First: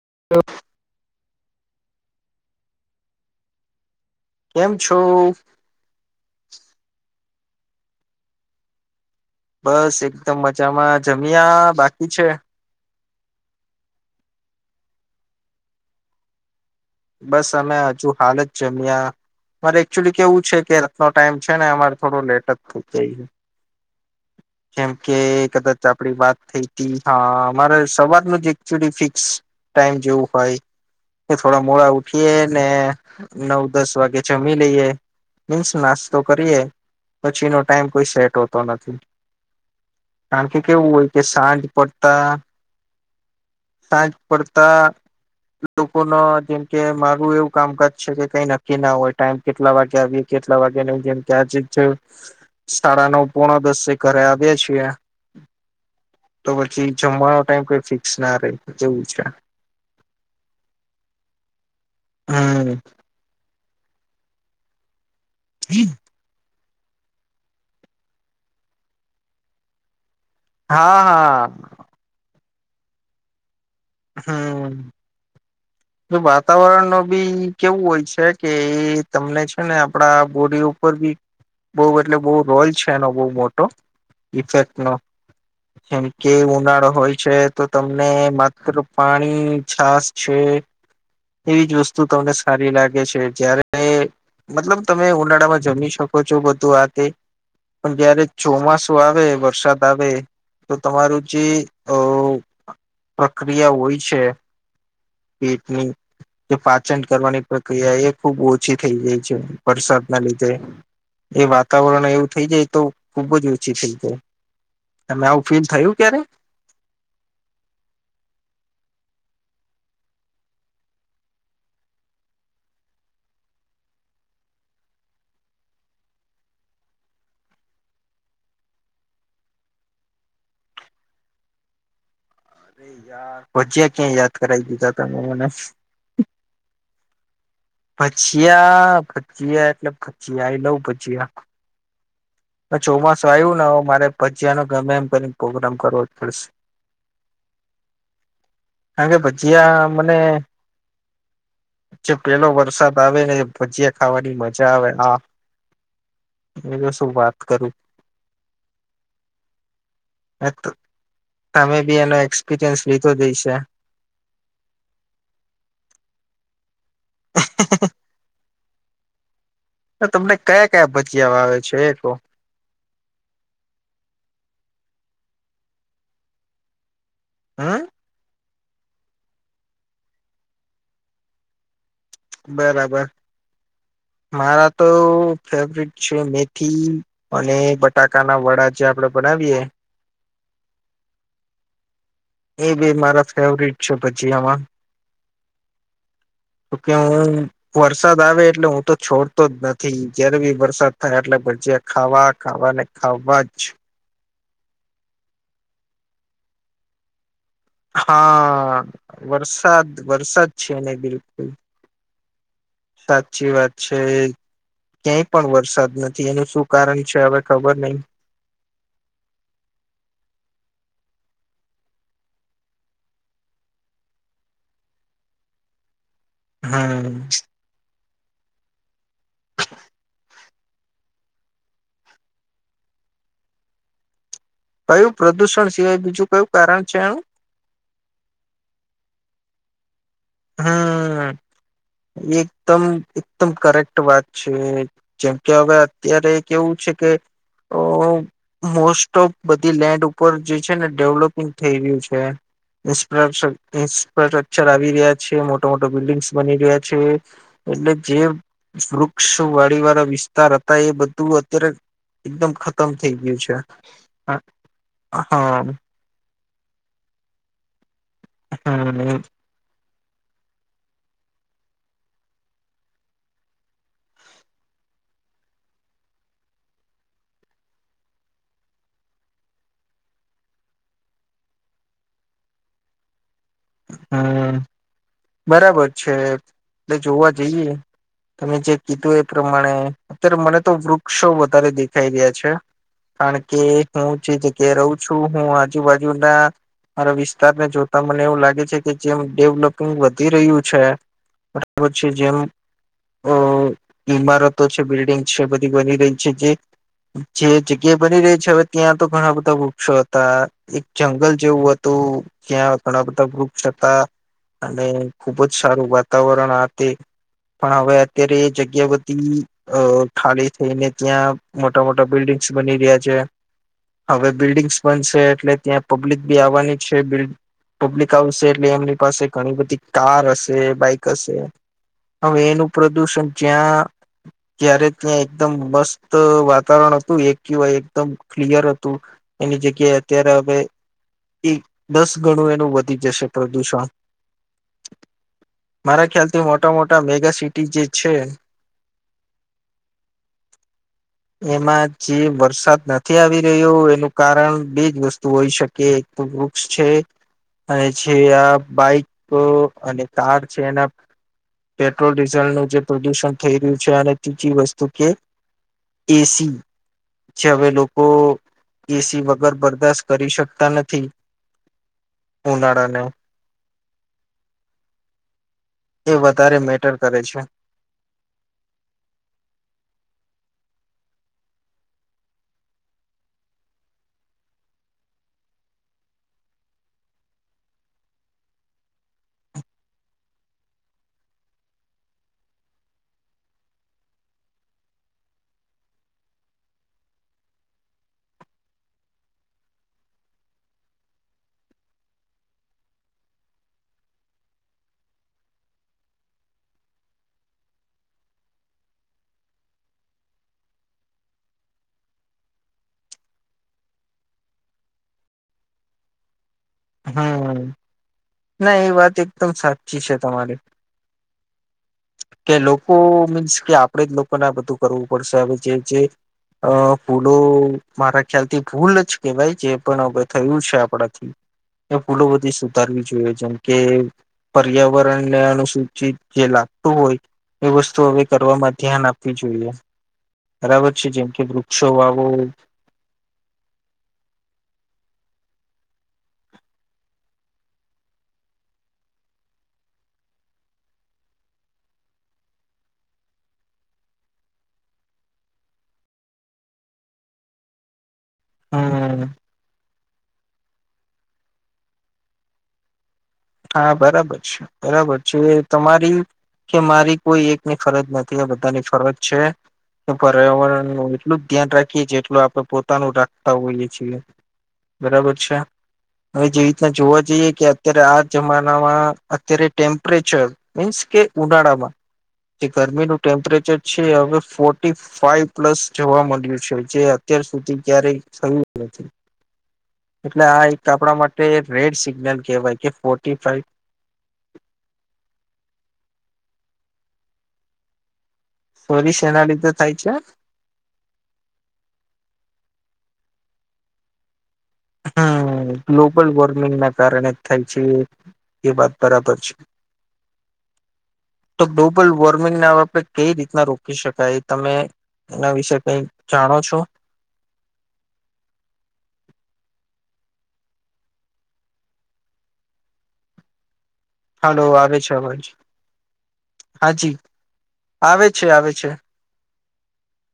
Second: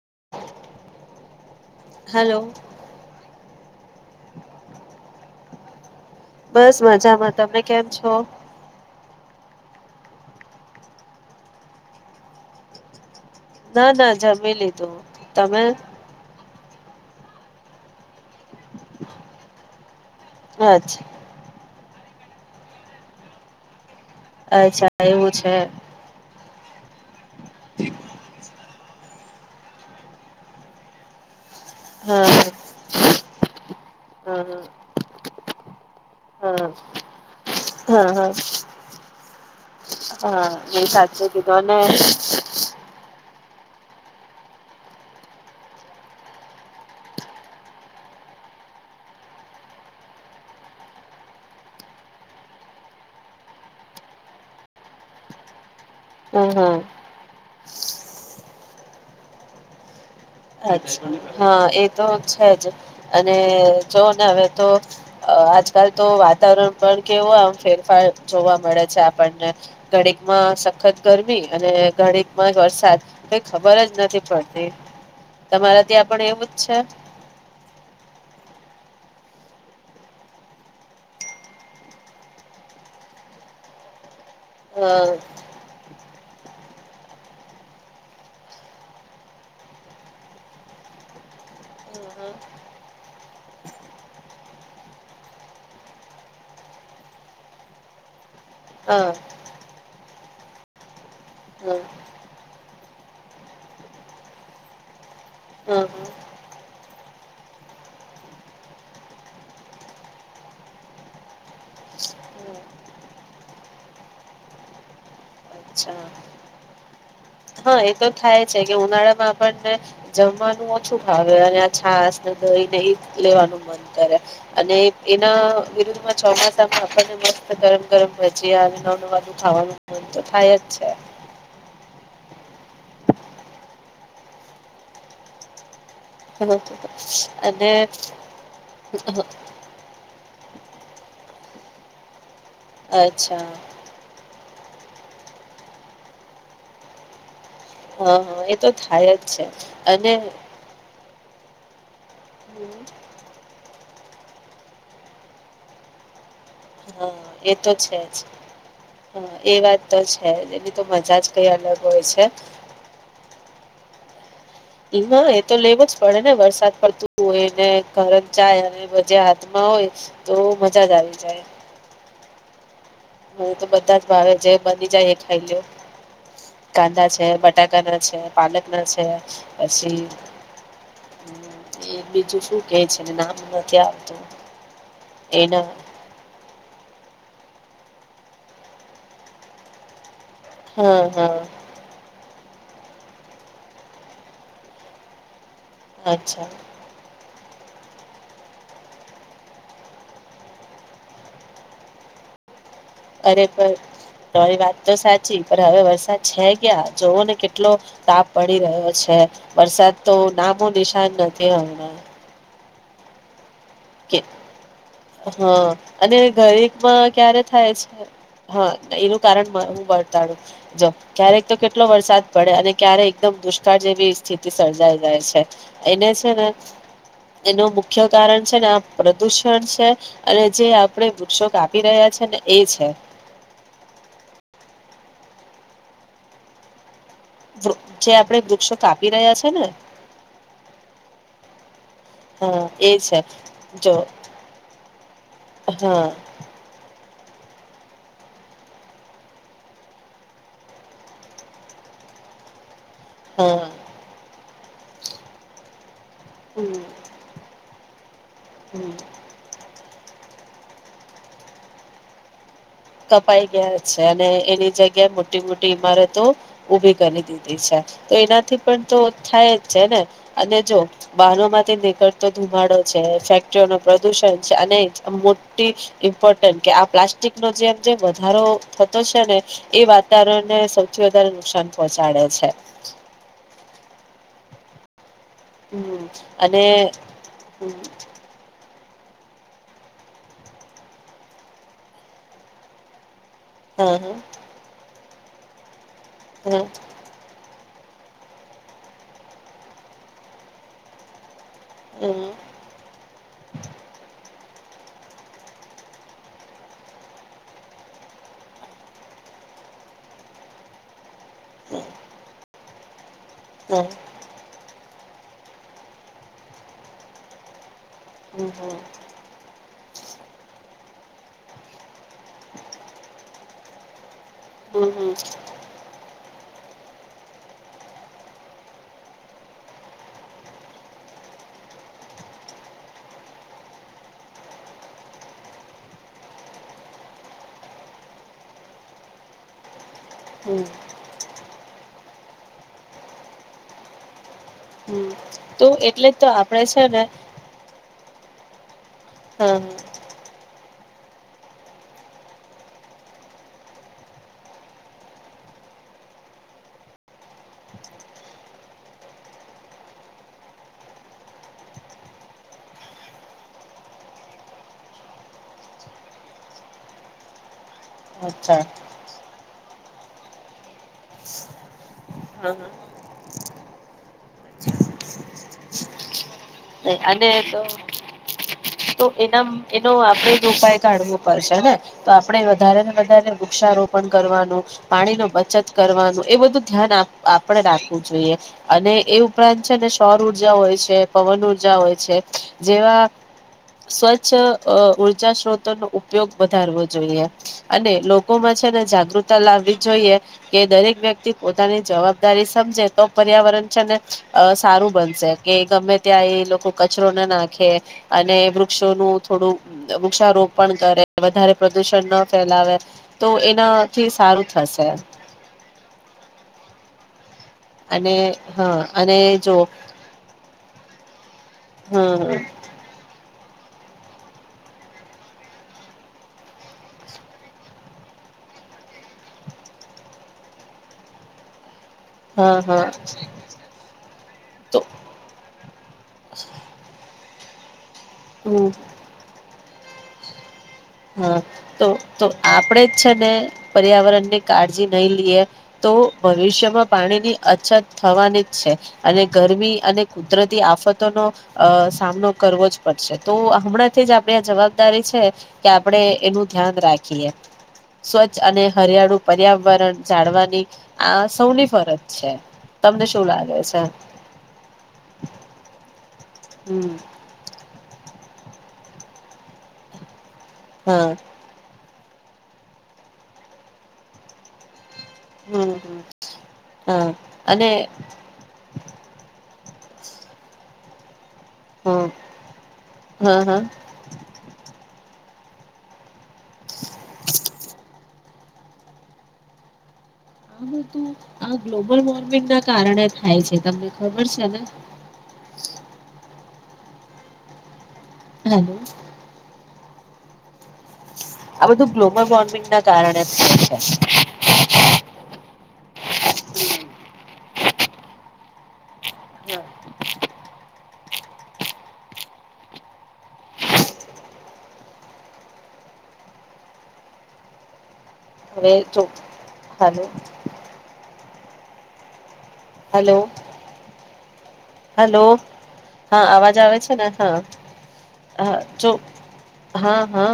[unintelligible] Hello. કેમ છો? બસ મજામાં તમને કેમ છો? બસ એકદમ મજામાં જમ્યા બાકી છે? ના ના જમી લીધું તમે? બસ અમે હજુ હાલત જમ્યા મારે ચુ કેવું છે કે રથનો અચ્છા ટાઈમ છે ને અમા થોડો લેટ જ થ જઈ. જેમ અચ્છા કે એવું છે કદાચ આપડી વાત થઈ તી હા અમારે સવાર નું જ ફિક્સ ટાઈમ જેવું હોય થોડા મોડા ઉઠીએ હા ને નવ દસ વાગે જમી હા લઈએ. મીન્સ માસ તો કરીએ હા પછી ન ટાઈમ કોઈ હા હા સેટ હોતો નથી. હા કારણ કે મે કેવું હોય કે સાચું સાંજ કીધું ને પડતા સાંજ પડતા લોકો ન જેમકે મારું એવું કામકાજ છે કે કઈ નક્કી ના હોય ટાઈમ કેટલા વાગે આવી કેટલા વાગે નહી જેમકે આજે સાડા નવ પોણા દસ ઘરે આવ્યા છીએ. હા તો હા પછી જમવાનો ટાઈમ કઈ ફિક્સ ના ર એવું છે. અછા હા એ તો છે જ હમ અને જો ને હવે તો અ આજકાલ તો વાતાવરણ પણ કેવો આમ ફેરફાર જોવા મળે છે આપણને ઘણી માં સખત હા ગરમી હા અને ઘડી વરસાદ ખબર જ નથી પડતી. હમ તમારા ત્યાં પણ એવું જ છે વાતાવરણ નો બી કેવું હોય છે કે એ તમને છે ને આપડા બોડી ઉપર બી બઉ એટલે બહ રોલ છે એનો બહ મોટો ઇફેક્ટ નો હ એમ. કે ઉનાળો હોય છે તો તમને પાણી, છાસ છે એવી જ હા વસ્તુ તું તમને સારી લાગે છે જય્યારે મતલબ તમે ઉનાળામાં જમી શકો છો, બધું આ તે પણ જયારે ચોમાસું આવે હા વરસાદ આવે તો તમારું જો અ પ્રક્રિયા હોય છે હા પેટની હા. જે પાચન કરવાની પ્રક્રિયા એ ખૂબ ઓછી થઈ જાય છે વરસાદના લીધે એ વાતાવરણ એવું થઈ જાય તો ખુબ જ ઓછી થઈ જાય અને આવું ફીલ થયું અચ્છા ક્યારે હા, એ તો થાય છે કે ઉનાળામાં આપણને જમવાનું ઓછું ખાવે અને આ છાસ, દહી ને એ લેવાનું મન કરે અને એના વિરુદ્ધમાં ચોમાસામાં આપને મસ્ત ગરમ ગરમ ભજીયા અને નવ નવાધું ખાવાનું મન તો થાય જ છે અરે યાાર ભજ્યા ક્યાં યાદ કરાવી દીધા તમે મને બ [unintelligible] ભજીયા, ભજીયા એટલે ભજીયા એ લઉ ભજીયા આ ચોમાસું અચ્છા આવ્યું ને મારે ચાલો ગમે એમ કરીન પ્રોગ્રામ કરવો જ પડશે હા, હા, એ તો કારણ થાય કે જ છે ભજીયા અને મને જે પેલો હમ, વરસાદ આવે ને ભજીયા ખાવાની મજા આવે આ હા, એ તો છે જ, હા એ વાત તો છે જ, એની તો મજા જ કઈ તમે અલગ બી હોય એનો છે એક્સપિરિયન્સ લીધો જ હશે એમાં એ તો લેવો જ પડે ને વરસાદ પડતું હોયને ઘરમ ચા અને મજા હાથમાં હોય તો તમને કયા કયા જ ભજીયા ભાવે છે એ કો હું તો બધા જ ભાવે જે બની જાય એ ખાઈ લ્યો, કાંદા છે હમ બટાકાના છે પાલકના છે, પછી એ બીજું શું કે છે બરાબર ને નામ નથી આવતું મારા તો એના ફેવરેટ છે, મેથી અને બટાકાના વડા જે આપડે બનાવીએ હમ હા એ બે મારા ફેવરિટ છે પછી આમાં અચ્છા તો ક્યા હો વરસાદ આવે એટલે હું તો છોડતો જ નથી જયારે બી વરસાદ થાય એટલે ભજીયા ખાવા, ખાવા, ને ખવાજ તારી વાત તો સાચી પણ હવે વરસાદ છે કયા જોવો ને કેટ એટલો તાપ પડી હા રહ્યો છે, વરસાદ તો વરસાદ નામો છે ને નિશાન બિલકુલ નથી હમણા સાચી વાત છે કે ક્યાંય પણ હા વરસાદ અને નથી એનું શું ઘરેકમાં કારણ છે હવે ક્યારે થાય ખબર છે નહિ હા એનું કારણ હું બતાડુ જ ક્યારેક તો કેટલો વરસાદ પડે અને ક્યારેક એકદમ દુષ્કાળ જેવી સ્થિતિ સર્જાઈ જાય છે એને હે ને હમ એનો મુખ્ય કારણ છે ન પ્રદૂષણ છે અને જે આપણે વૃક્ષો કાપી આપી રહ્યા છે ને એ છે. કયું પ્રદુષણ સિવાય બીજું કયું કારણ છે એનું ૃ જે આપડણે વૃક્ષો કાપી રહ્યા છે ને હા. હા એકદમ એ છે એકદમ જો કરેક્ટ વાત છે જેમ કે હવે હા અત્યારે કે એવું છે કે અ મોસ્ટ ઓફ બધી લેન્ડ ઉપર જે છે ને ડેવલોપિંગ થઈ રહ્યું છે. ન્ફ્રા હા સ્ટ્રક્ચર આવી રહ્યા છે મોટા મોટા બિલ્ડિંગ્સ બની હમ રહ્યા છે. એલે જીમ હમ વૃક્ષ વાળી વાળા વિસ્તાર હતા એ બધું અત્યારે એકદમ ખતમ થઈ ગયું કપાઈ ગયા છે. અને એની જગ્યાએ મોટી હા મોટી ઈમારતો ઉભી કરી દીધી છે. તો એનાથી પણ તો હમ થાય જ છે ને અને જો વાહનોમાંથી નીકળતો ધુમાડો છે, ફેક્ટરીઓનો પ્રદુષણ છે, અને મોટી ઇમ્પોર્ટન્ટ કે આ પ્લાસ્ટિક નો જે જે વધારો થતો છે ને એ વાતાવરણને સૌથી વધારે નુકસાન પહોંચાડે છે. હા બરાબર હમ છે. અને એટલે જોવા જઈએ તમે જે કીધું એ પ્રમાણે અત્યારે મને તો વૃક્ષો વધારે દેખાઈ રહ્યા છે. કારણ કે હા હા હું જે જગ્યાએ રહું. છું હું આ. આજુબાજુ ના હા મારા વિસ્તારને જો. તમને એવું લાગે. લાગે છે કે જેમ ડેવલોપિંગ વધી રહ્યું છે. છે હમ જેમ અ ઈમારત. તો છે, બિલ્ડિંગ છે, બધી બની રહી છે જે જે જગ્યા બની રહી છે હવે ત્યાં તો ઘણા બધા વૃક્ષો હતા. જંગલ જેવું હા હતું ક્યાં. ઘણા બધા. વૃક્ષ હમ હતા અને. ખુબ જ સારું વાતાવરણ આ તે. પણ હવે અત્યારે હમ એ જગ્યા બધી. અ ખાલી થઈને ત્યાં મોટા મોટા બિલ્ડિંગ્સ બની રહ્યા છે. હવે બિલ્ડિંગ્સ હમ હમ બનશે એટલે ત્યાં પબ્લિક. બી આવવાની છે. Bill public. આવશે એટલે એમની પાસે ઘણી બધી કાર હશે, બાઈક હશે, હવે એનું પ્રદુષણ જ્યાં જ્યારે ત્યાં એકદમ મસ્ત વાતાવરણ હતું એક કેવાય એકદમ ક્લિયર હતું. એની જગ્યાએ. અત્યારે હવે. હમ ઈ દસ ગણું એનું વધ. વધી જશે પ્રદૂષણ. હમ તો મારા એટલે જ તો ખ્યાલથી આપડે મોટા છે ને મોટા મેગાસીટી જે. છે. હહ હહ. એમાં જે વરસાદ નથી આવી રહ્યો એનું કારણ બેજ વસ્તુ હોઈ શકે એક તો વૃક્ષ છે. અને જે આ બાઈક અને કાર છે એના પેટ્રોલ ડીઝલનું જે પ્રદુષણ થઈ રહ્યું છે, અને ત્રીજી વસ્તુ કે એસી જે હવે લોક. કો અચ્છા એસી વગ. વગર બરદાશ્ત કરી શકતા નથી. હા હા ઉનાળાના. એ વત. અને તો તો એના એનો આપડે. ઉપાય કાઢવો પડશેને તો આપણે વધારે ને વધારે વૃક્ષારોપણ કરવાનું પાણી નું બચત કરવાનું એ બધું ધ્યાન આપણે રાખવું જોઈએ અને એ ઉપરાંત છે ને સૌર ઉર્જા હોય છે પવન ઉર્જા. હોય છે. જેવા સ્વચ્છ ઉર્જા સ્ત્રોતોનો ઉપયોગ વધારવો જોઈએ અને લોકોમાં છે ને જાગૃતતા લાવવી જોઈએ કે દરેક વ્યક્તિ પોતાની જવાબદારી સમજે તો પર્યાવરણ છે ને અ સારું બનશે કે ગમે ત્યાં એ. લોકો કચરો ના નાખે અને વૃક્ષોનું થોડું વૃક્ષારોપ પણ કરે વધારે પ્રદુષણ ના ફેલાવે તો એનાથી સારું થશે. હમ્મ અને ના હા એ વાત અને એકદમ જો સાચી છે તમારી હમ કે લોકો. કે આપણે લોકોને આ બધું કરવું પડશે હવે જે જે ભૂલો મારા ખ્યાલ થી ભૂલ જ કે ભાઈ જે પણ હવે થયું છે આપણાથી. એ ભૂલો બધી હા હા સુધારવી જોઈએ જેમ કે તો પર્યાવરણ ને અનુસૂચિત જે લાગતું હોય. એ વસ તું હવે હમ કરવામાં ધ્યાન આપવી જોઈએ. બરાબર છે જેમ હા કે વૃક્ષો તો વાવો તો આપડે જ છે ને પર્યાવરણ ની કાળજી નહી લઈએ. તો ભવિષ્યમાં પાણીની અછત થવાની જ છે અને ગરમી અને કુદરતી આફતોનો અ સામનો કરવો જ પડશે તો હમણાંથી જ આપણે આ જવાબદારી છે. કે આપણેે એનું ધ્યાન રાખીએ. સ્વચ્છ અને હરિયાળુ હમ પર્યાવરણ. જાડવાની આ સૌની ફરજ છે તમને. શું લાગે છે હા બરાબર છે બરાબર છે તમારી. કે હમ મારી કોઈ એક. ની ફરજ નથી એ બધાની ફરજ છે. હા પર્યાવરણનું એટલું જ ધ્યાન રાખ જેટલું આપડે પોતાનું રાખતા હોઈએ છીએ. બરાબર છે હમ હમ હવે જેવી રીતના હા જોવા જઈએ કે અને અત્યારે આ [unintelligible] અત્યારે ટેમ્પરેચર મીન્સ કે હ ઉનાળામાં જે ગરમીનું હા હા ટેમ્પરેચર છે હવે ફોર્ટી. ફાઇવ પ્લસ જોવા મળ્યું છે જે અત્યાર સુધી ક્યારેય થયું નથી. એટલે આ એક બધું આપણા માટે આ રેડ ગ્લોબલ સિગ્નલ વોર્મિંગ ના કેહેવાય કે કારણે ફો થાય છે તમને ખબર છે ને. હેલો [unintelligible] થાય છે. આ બધું ગ્લોબલ વોર્મિંગ ના કારણે જ થાય છે. હમ્મ ગ્લોબલ વોર્મિંગના કારણે થાય છે એ વાત બરાબર છે તો ગ્લોબલ વોર્મિંગને અવે કઈ રીતના રોકી શકાય એ તમે એના વિશે કઈક જાણો છો? હવે જો હાલો હાલો. હાલો આવે છે હેલો અવાજ હા અવાજ આવે છે ને હાજી હા આવે હ છે આવે છે જો. હા હા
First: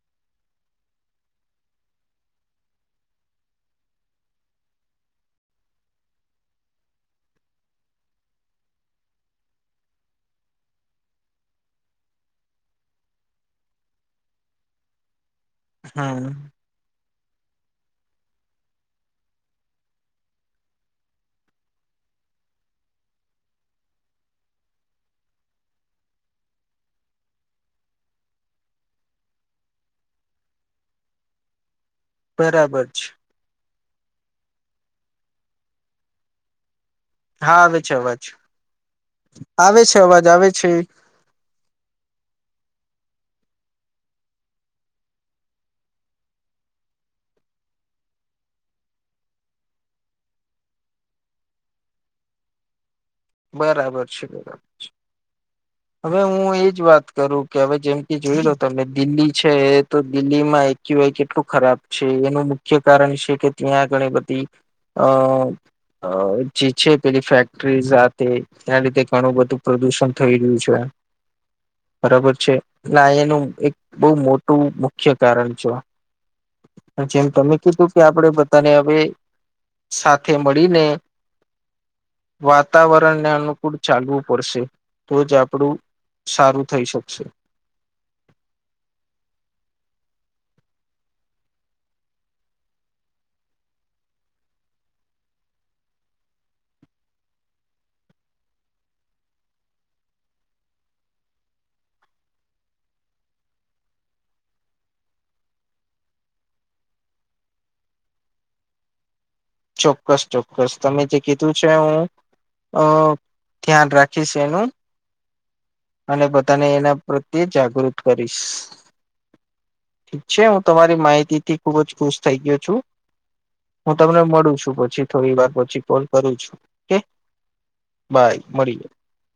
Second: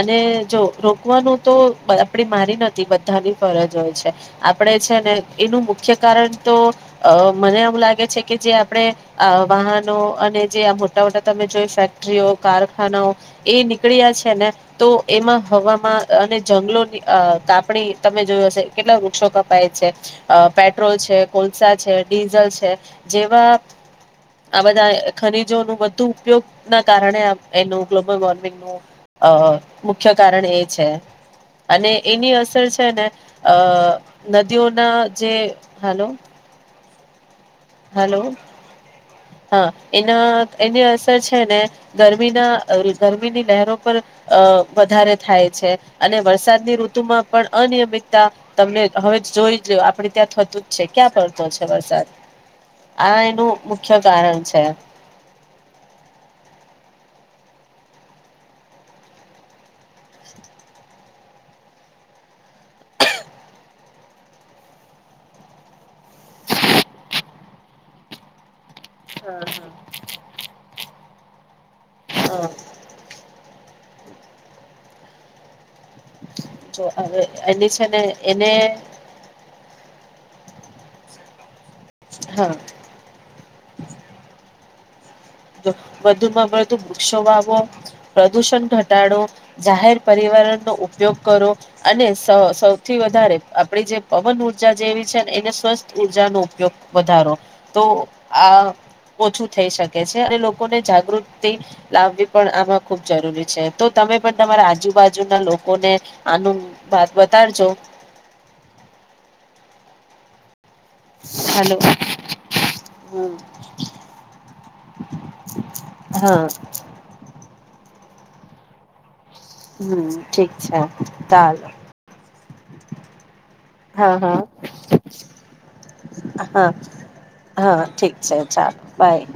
અને જો રોકવાનું તો આપડી મારી નથી બધાની ફરજ હોય છે આપડે છે ને એનું મુખ્ય કારણ તો મને એવું લાગે છે. કે જે આપણેે આ વાહનો અને જે આ મોટા મોટા તમે જોઈ ફેક્ટરીઓ કારખાનાઓ એ નીકળ્યા છે ને તો એમાં. હવામાં હમ અને જંગલોની. અ કાપણી તમે જોયો હશે કેટલા વૃક્ષો કપાય છે પેટ્રોલ છે કોલસા છે ડીઝલ છે. જેવા આ બધા ખનીજોનું વધુ ઉપયોગ ના કારણે એનું ગ્લોબલ વોર્મિંગનું અ મુખ્ય કારણ એ છે. અને એની અસર છે, ને અ નદીઓ ના જે હેલો. હા આવે છે હલો અવાજ હા આવે છે અવાજ એના આવે છે એની અસર છે, ને ગરમી ના ગરમીની લહેરો પર અ વધારે થાય છે, અને વરસાદની ઋતુમાં પણ અનિયમિતતા તમને હવે જોઈ લો આપણે ત્યાં થતું જ છે, ક્યાં પડતો છે, વરસાદ આ એનું મુખ્ય બરાબર કારણ બરાબર છે. હવે હું એજ વાત કરું કે હવે જેમ કે જોઈ લો તમે દિલ્હી છે, તો દિલ્હીમાં એક્યુઆઈ કેટલું ખરાબ છે, એનું મુખ્ય કારણ છે કે ત્યાં ઘણી બધી અ જે છે પેલી ફેક્ટરી સાથે ત્યારે તે ઘણું હા બધું હા પ્રદુષણ થઈ રહ્યું છે. [unintelligible] [inaudible] [inaudible] બરાબર હા છે, ના એનું એક બહુ મોટું મુખ્ય કારણ છે. જો હવે જેમ તમે એને છે કીધું કે ને આપડે એને બધાને હવે. સાથે મળીને હા વાતાવરણને અનુકૂ ચાલવું પડશે તો જ વધુમાં સારું વધુ થઈ વૃક્ષો શકશે વાવો પ્રદુષણ ઘટાડો જાહેર, પરિવરણનો ઉપયોગ કરો અને સૌ સૌથી વધારે આપડી જે પવન ઊર્જા જેવી છે, ને એને સ્વસ્થ ઊર્જાનો ઉપયોગ વધારો તો આ ઓછું થઈ શકે. છે, અને લોકોને જાગૃતિ લાવવી પણ આમાં ખુબ જરૂરી છે, તો તમે પણ તમારા આજુબાજુના લોકોને આનું વાત બતાડજો. ચોક્કસ ચોક્કસ. બસ તમે જે કીધું છે, હાલો હું અ હમ ધ્યાન રાખીશ એનું અને હા બધાને એના પ્રત્યે જાગૃ ગૃત કરીશ. ઠીક છે હું તમારી માહિતી થી ચાલો ખુબ જ ખુશ થઇ ગયો છું હું હા તમને હા મળું છું, પછી થોડી વાર પછી કોલ કરું છું, હા કે હા ઠીક છે બાય ચાલો મળીએ. બાય